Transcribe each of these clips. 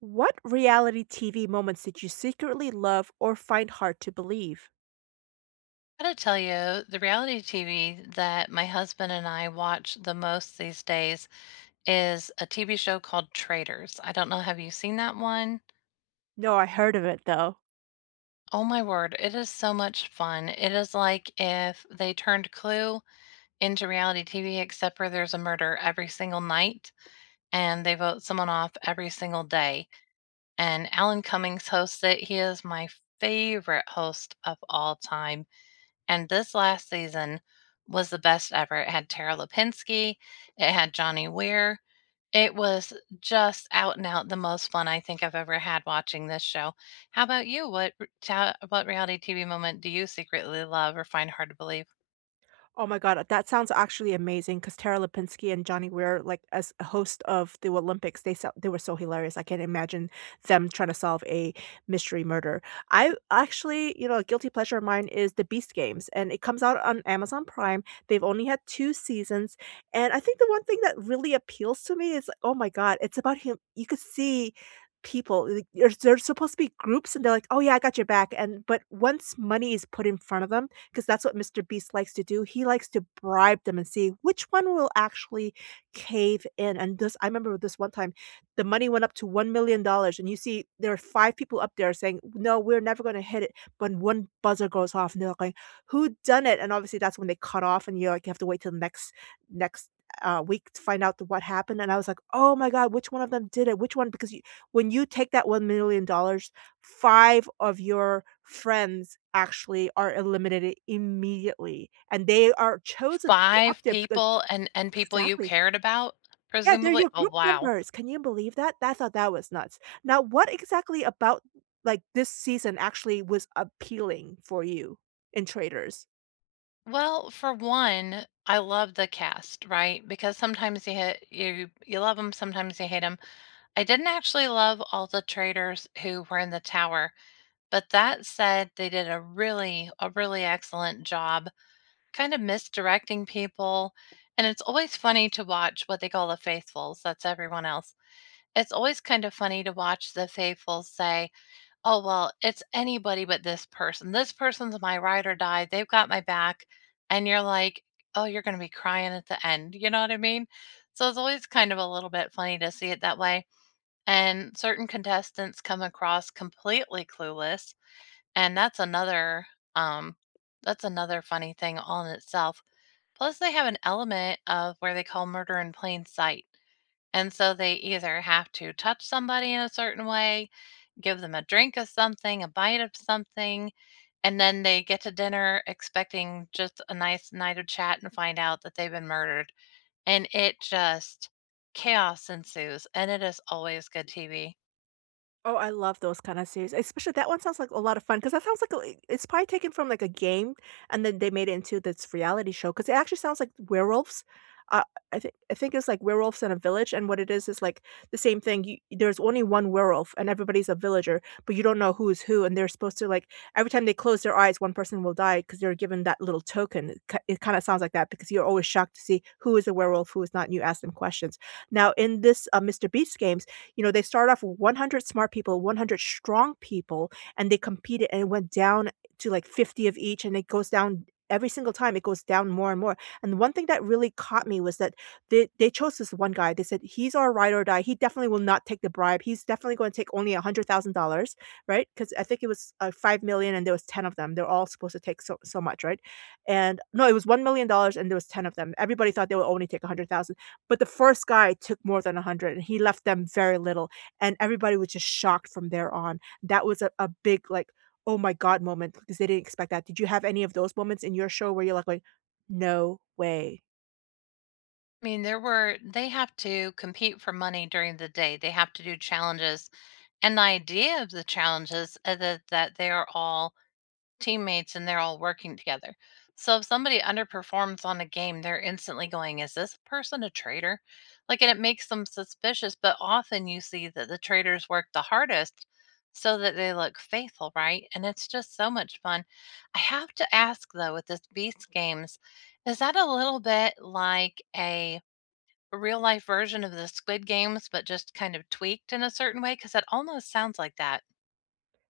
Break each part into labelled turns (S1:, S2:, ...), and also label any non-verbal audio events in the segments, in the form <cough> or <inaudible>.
S1: What reality TV moments did you secretly love or find hard to believe?
S2: I gotta tell you, the reality TV that my husband and I watch the most these days is a TV show called Traitors. I don't know, have you seen that one?
S1: No, I heard of it though.
S2: Oh my word, it is so much fun. It is like if they turned Clue into reality TV, except for there's a murder every single night and they vote someone off every single day. And Alan Cummings hosts it. He is my favorite host of all time. And this last season was the best ever. It had Tara Lipinski, it had Johnny Weir. It was just out and out the most fun I think I've ever had watching this show. How about you? What reality TV moment do you secretly love or find hard to believe?
S1: Oh my god, that sounds actually amazing because Tara Lipinski and Johnny Weir, like as a host of the Olympics, they were so hilarious. I can't imagine them trying to solve a mystery murder. I actually, you know, a guilty pleasure of mine is the Beast Games, and it comes out on Amazon Prime. They've only had two seasons, and I think the one thing that really appeals to me is, oh my god, it's about him. You could see people like, there's supposed to be groups and they're like, oh yeah, I got your back, and but once money is put in front of them. 'Cause that's what Mr. Beast likes to do. He likes to bribe them and see which one will actually cave in. And this, I remember this one time, the money went up to $1,000,000 and you see there are 5 people up there saying, "No, we're never gonna hit it," but 1 buzzer goes off and they're like, "Who done it?" And obviously that's when they cut off and you're like, you have to wait till the next week to find out what happened, and I was like, "Oh my god, which one of them did it? Which one?" Because you, when you take that $1,000,000, 5 of your friends actually are eliminated immediately, and they are chosen to go up
S2: Five
S1: there because.
S2: people and people you
S1: Exactly.
S2: cared about,
S1: Yeah, they're
S2: presumably.
S1: your
S2: Oh
S1: group
S2: wow.
S1: members. Can you believe that? I thought that was nuts. Now, what exactly about, like, this season actually was appealing for you in Traders?
S2: Well, for one, I love the cast, right? Because sometimes you love them, sometimes you hate them. I didn't actually love all the traders who were in the tower, but that said, they did a really excellent job kind of misdirecting people. And it's always funny to watch what they call the faithfuls. That's everyone else. It's always kind of funny to watch the faithfuls say, oh, well, it's anybody but this person. This person's my ride or die. They've got my back. And you're like, oh, you're going to be crying at the end. You know what I mean? So it's always kind of a little bit funny to see it that way, and certain contestants come across completely clueless, and um that's another funny thing all in itself. Plus they have an element of where they call murder in plain sight, and so they either have to touch somebody in a certain way, give them a drink of something, a bite of something, and then they get to dinner expecting just a nice night of chat and find out that they've been murdered, and it just, chaos ensues, and it is always good TV.
S1: Oh, I love those kind of series, especially that one sounds like a lot of fun because that sounds like a I it's probably taken from, like, a game, and then they made it into this reality show. Because it actually sounds like werewolves. Uh, I think it's like werewolves in a village, and what it is, like, the same thing. You There's only one werewolf, and everybody's a villager, but you don't know who is who, and they're supposed to, like, every time they close their eyes, one person will die because 'cause they're given that little token. It kinda sounds like that because you're always shocked to see who is a werewolf, who is not, and you ask them questions. Now, in this, mister Beast games, you know, they started off with 100 smart people, 100 strong people, and they competed and it went down to like 50 of each, and it goes down every single time, it goes down more and more. And one thing that really caught me was that they chose this one guy. They said, he's our ride or die. He definitely will not take the bribe. He's definitely going to take only a $100,000, right? Because I think it was 5 million, and there was 10 of them. They're all supposed to take so, so much, right? And no, it was $1 million dollars, and there was 10 of them. Everybody thought they would only take a 100,000. But the first guy took more than 100, and he left them very little, and everybody was just shocked from there on. That was a big, like, "Oh my god" moment because they didn't expect that. Did you have any of those moments in your show where you're like going, "No way"?
S2: I mean, there were, they have to compete for money during the day. They have to do challenges. And the idea of the challenges is that they are all teammates and they're all working together. So if somebody underperforms on a game, they're instantly going, is this person a traitor? Like, and it makes them suspicious. But often you see that the traders work the hardest so that they look faithful, right? And it's just so much fun. I have to ask though, with this Beast Games, is that a little bit like a real life version of the Squid Games, but just kind of tweaked in a certain way, because that almost sounds like that.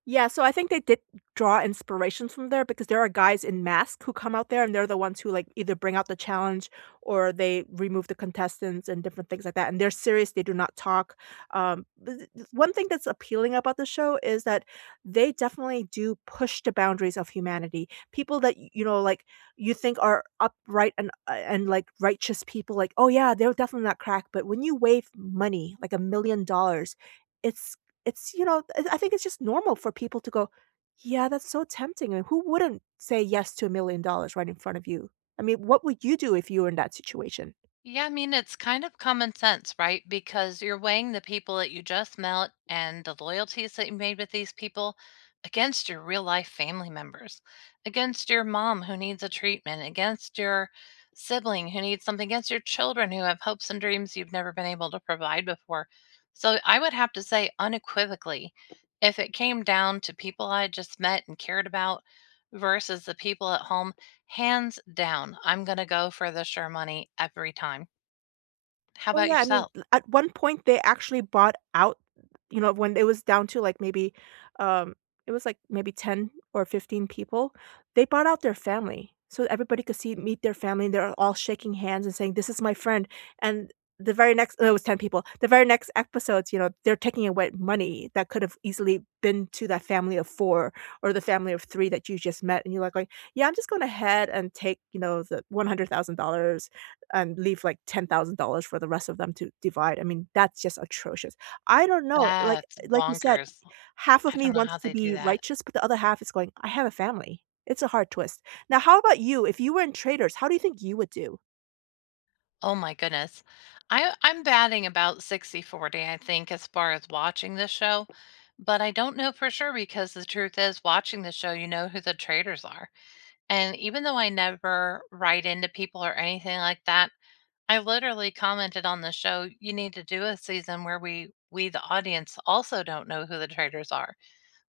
S1: Yeah, so I think they did draw inspirations from there because there are guys in masks who come out there and they're the ones who like either bring out the challenge or they remove the contestants and different things like that. And they're serious, they do not talk. One thing that's appealing about the show is that they definitely do push the boundaries of humanity. People that you know, like, you think are upright and like righteous people like, "Oh yeah, they're definitely not crack." But when you wave money, like $1 million, it's it's you know, I think it's just normal for people to go, "Yeah, that's so tempting." And who wouldn't say yes to $1,000,000 right in front of you? I mean, what would you do if you were in that situation?
S2: Yeah, I mean, it's kind of common sense, right? Because you're weighing the people that you just met and the loyalties that you made with these people against your real life family members, against your mom who needs a treatment, against your sibling who needs something, against your children who have hopes and dreams you've never been able to provide before. So I would have to say unequivocally, if it came down to people I just met and cared about versus the people at home, hands down, I'm gonna go for the sure money every time. How
S1: Oh,
S2: about
S1: yeah, I mean,
S2: yourself?
S1: l at one point, they actually bought out, you know, when it was down to, like, maybe, um it was, like, maybe 10 or 15 people. They bought out their family, so everybody could see meet their family, and they're all shaking hands and saying, "This is my friend," and the very next. No, it was 10 people. The very next episodes, you know, they're taking away money that could have easily been to that family of 4 or the family of 3 that you just met, and you're like going, "Yeah, I'm just going ahead and take, you know, the $100,000," and leave like $10,000 for the rest of them to divide. I mean, that's just atrocious. I don't know,
S2: That's
S1: like you said,
S2: bonkers.
S1: half of
S2: I
S1: me
S2: don't know
S1: wants
S2: how
S1: to
S2: they do
S1: be
S2: that.
S1: righteous, but the other half is going, "I have a family." It's a hard twist. Now, how about you? If you were in traders, how do you think you would do?
S2: Oh my goodness. I'm batting about 60-40, I think, as far as watching this show, but I don't know for sure because the truth is watching the show, you know who the traders are. And even though I never write into people or anything like that, I literally commented on the show, you need to do a season where we the audience also don't know who the traders are,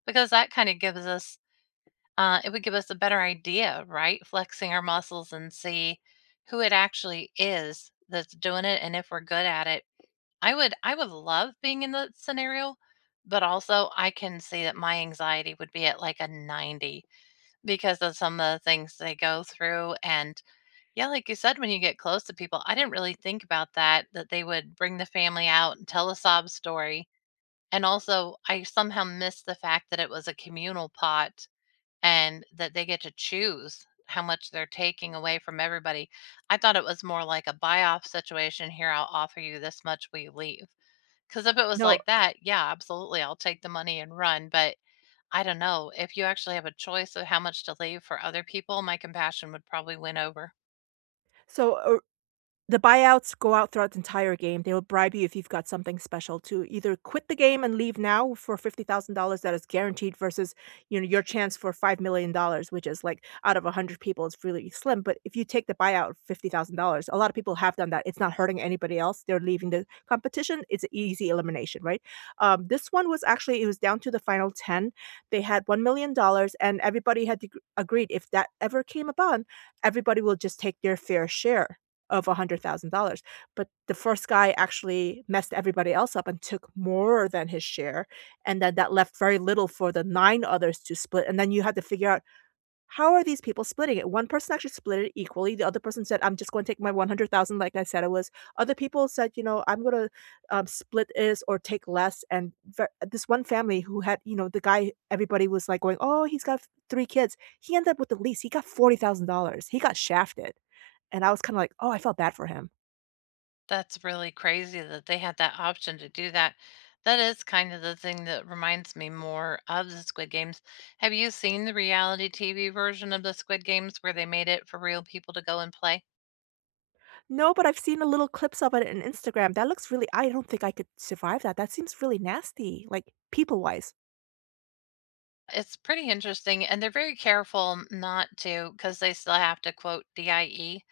S2: because that kind of gives us it would give us a better idea, right? Flexing our muscles and see who it actually is that's doing it and if we're good at it. I would love being in the scenario, but also I can see that my anxiety would be at like a 90 because of some of the things they go through. And yeah, like you said, when you get close to people, I didn't really think about that, that they would bring the family out and tell a sob story. And also I somehow missed the fact that it was a communal pot and that they get to choose how much they're taking away from everybody. I thought it was more like a buy off situation. Here, I'll offer you this much. Will you leave? Because if it was
S1: No.
S2: like that, yeah, absolutely. I'll take the money and run. But I don't know. If you actually have a choice of how much to leave for other people, my compassion would probably win over.
S1: So, the buyouts go out throughout the entire game. They will bribe you if you've got something special to either quit the game and leave now for $50,000 that is guaranteed versus, you know, your chance for $5,000,000, which is like out of 100 people, it's really slim. But if you take the buyout of $50,000, a lot of people have done that. It's not hurting anybody else. They're leaving the competition. It's an easy elimination, right? This one was actually, it was down to the final 10. They had $1,000,000 and everybody had to agreed, if that ever came upon, everybody will just take their fair share of $100,000, but the first guy actually messed everybody else up and took more than his share, and then that left very little for the 9 others to split, and then you had to figure out, how are these people splitting it? One person actually split it equally, the other person said, "I'm just gonna take my 100,000 like I said it was." Other people said, you know, "I'm gonna, split this or take less," and ver this one family who had, you know, the guy everybody was, like, going, "Oh, he's got 3 kids." He ended up with the least, he got $40,000, he got shafted. And I was kinda like, "Oh, I felt bad for him."
S2: That's really crazy that they had that option to do that. That is kind of the thing that reminds me more of the Squid Games. Have you seen the reality TV version of the Squid Games where they made it for real people to go and play?
S1: No, but I've seen the little clips of it in Instagram. That looks really. I don't think I could survive that. That seems really nasty, like, people-wise.
S2: It's pretty interesting, and they're very careful not to because they still have to quote DIE,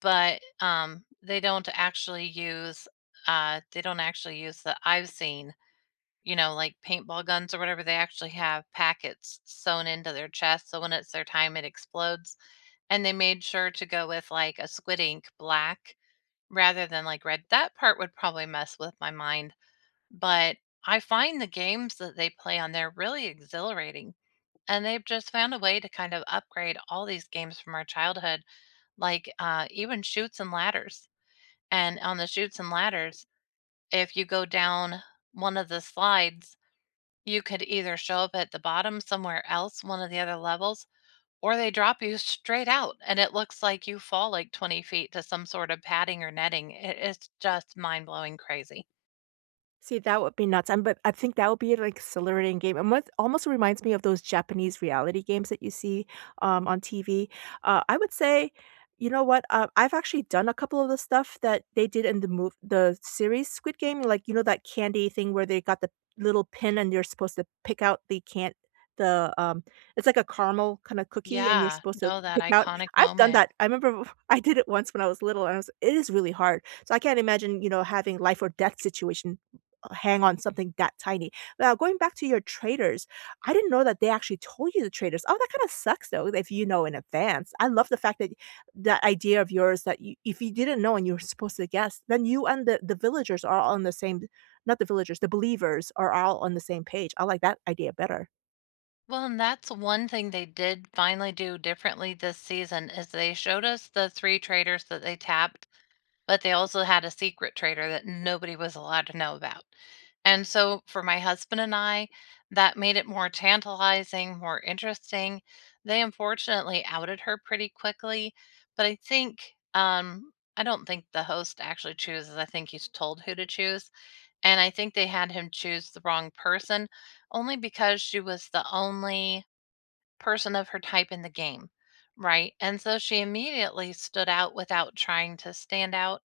S2: but they don't actually use they don't actually use the I've seen, you know, like paintball guns or whatever, they actually have packets sewn into their chest. So when it's their time, it explodes. And they made sure to go with like a squid ink black rather than like red. That part would probably mess with my mind. But I find the games that they play on there really exhilarating. And they've just found a way to kind of upgrade all these games from our childhood, like even shoots and ladders. And on the shoots and ladders, if you go down one of the slides, you could either show up at the bottom somewhere else, one of the other levels, or they drop you straight out and it looks like you fall like 20 feet to some sort of padding or netting. It's just mind blowing crazy.
S1: See, that would be nuts, but I think that would be an exhilarating game, and what almost reminds me of those Japanese reality games that you see, on TV. I would say, you know what, I've actually done a couple of the stuff that they did in the move, the series Squid Game, like, you know, that candy thing where they got the little pin and you're supposed to pick out the it's like a caramel kinda cookie, and you're
S2: Yeah,
S1: supposed to
S2: no, that
S1: pick out.
S2: iconic
S1: I've done
S2: moment.
S1: that. I remember <laughs> I did it once when I was little, and I was it is really hard, so I can't imagine, you know, having life or death situation hang on something that tiny. Now, going back to your traders, I didn't know that they actually told you the traders. Oh, that kind of sucks though, if you know in advance. I love the fact that that idea of yours, that you, if you didn't know and you were supposed to guess, then you and the villagers are all on the same, not the villagers, the believers are all on the same page. I like that idea better.
S2: Well, and that's one thing they did finally do differently this season is they showed us the three traders that they tapped, but they also had a secret trader that nobody was allowed to know about. And so for my husband and I, that made it more tantalizing, more interesting. They unfortunately outed her pretty quickly, but um I don't think the host actually chooses. I think he's told who to choose. And I think they had him choose the wrong person only because she was the only person of her type in the game. Right. And so she immediately stood out without trying to stand out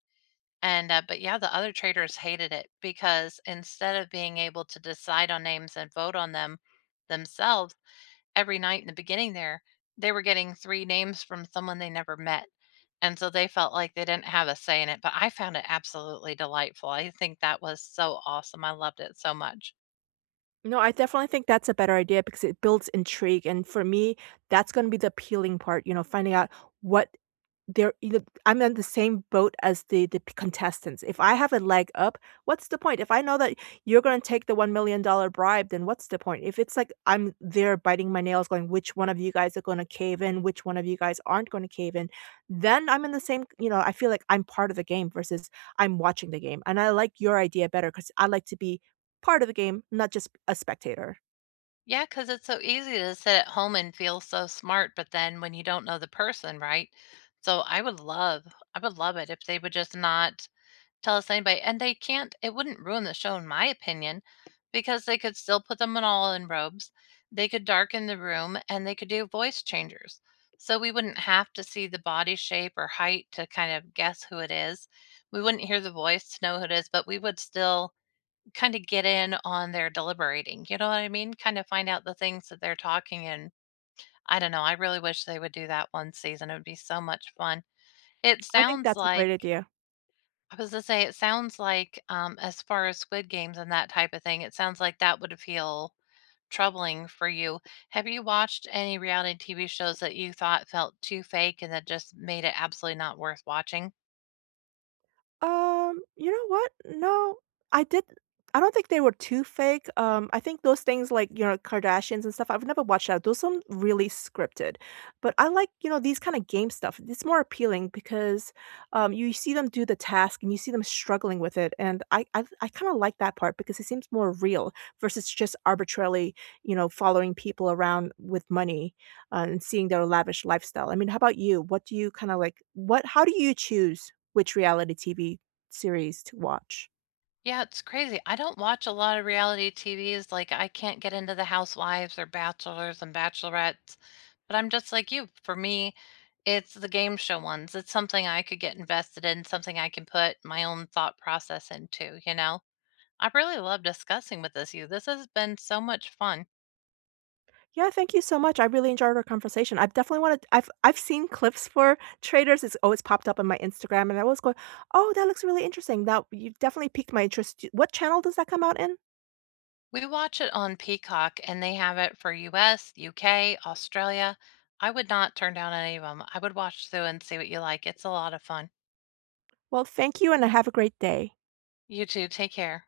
S2: and, but yeah, the other traders hated it because instead of being able to decide on names and vote on them themselves every night in the beginning there, they were getting three names from someone they never met. And so they felt like they didn't have a say in it. But I found it absolutely delightful. I think that was so awesome. I loved it so much.
S1: No, I definitely think that's a better idea because it builds intrigue. And for me, that's going to be the appealing part, you know, finding out what. There I'm on the same boat as the p contestants. If I have a leg up, what's the point? If I know that you're gonna take the $1,000,000 bribe, then what's the point? If it's like I'm there biting my nails going, "Which one of you guys are gonna cave in? Which one of you guys aren't gonna cave in?" Then I'm in the same, I feel like I'm part of the game versus I'm watching the game, and I like your idea better because I like to be part of the game, not just a spectator.
S2: Yeah, because it's so easy to sit at home and feel so smart. But then when you don't know the person, right? So I would love it if they would just not tell us anybody, and they can't, it wouldn't ruin the show in my opinion because they could still put them in all in robes, they could darken the room, and they could do voice changers. So we wouldn't have to see the body shape or height to kind of guess who it is. We wouldn't hear the voice to know who it is, but we would still kind of get in on their deliberating, you know what I mean? Kind of find out the things that they're talking. And I don't know, I really wish they would do that one season, it would be so much fun. It
S1: I think
S2: sounds
S1: that's a
S2: like
S1: great idea.
S2: I was gonna say, it sounds like, as far as Squid Games and that type of thing, it sounds like that would feel troubling for you. Have you watched any reality TV shows that you thought felt too fake and that just made it absolutely not worth watching?
S1: You know what? No, I did I don't think they were too fake. I think those things like, you know, Kardashians and stuff, I've never watched that. Those some really scripted. But I like, you know, these kind of game stuff. It's more appealing because you see them do the task and you see them struggling with it. And I kind of like that part because it seems more real versus just arbitrarily, you know, following people around with money, and seeing their lavish lifestyle. I mean, how about you? What do you kind of like, what how do you choose which reality TV series to watch?
S2: Yeah, it's crazy. I don't watch a lot of reality TVs, like, I can't get into the housewives or bachelors and bachelorettes, but I'm just like you. For me, it's the game show ones. It's something I could get invested in, something I can put my own thought process into, you know? I really love discussing with this you. This has been so much fun.
S1: Yeah, thank you so much. I really enjoyed our conversation. I've definitely wanted I've seen clips for Traders. It's always popped up on my Instagram, and I was going, "Oh, that looks really interesting." That, you've definitely piqued my interest. What channel does that come out in?
S2: We watch it on Peacock and they have it for US, UK, Australia. I would not turn down any of them. I would watch through and see what you like. It's a lot of fun.
S1: Well, thank you, and have a great day.
S2: You too. Take care.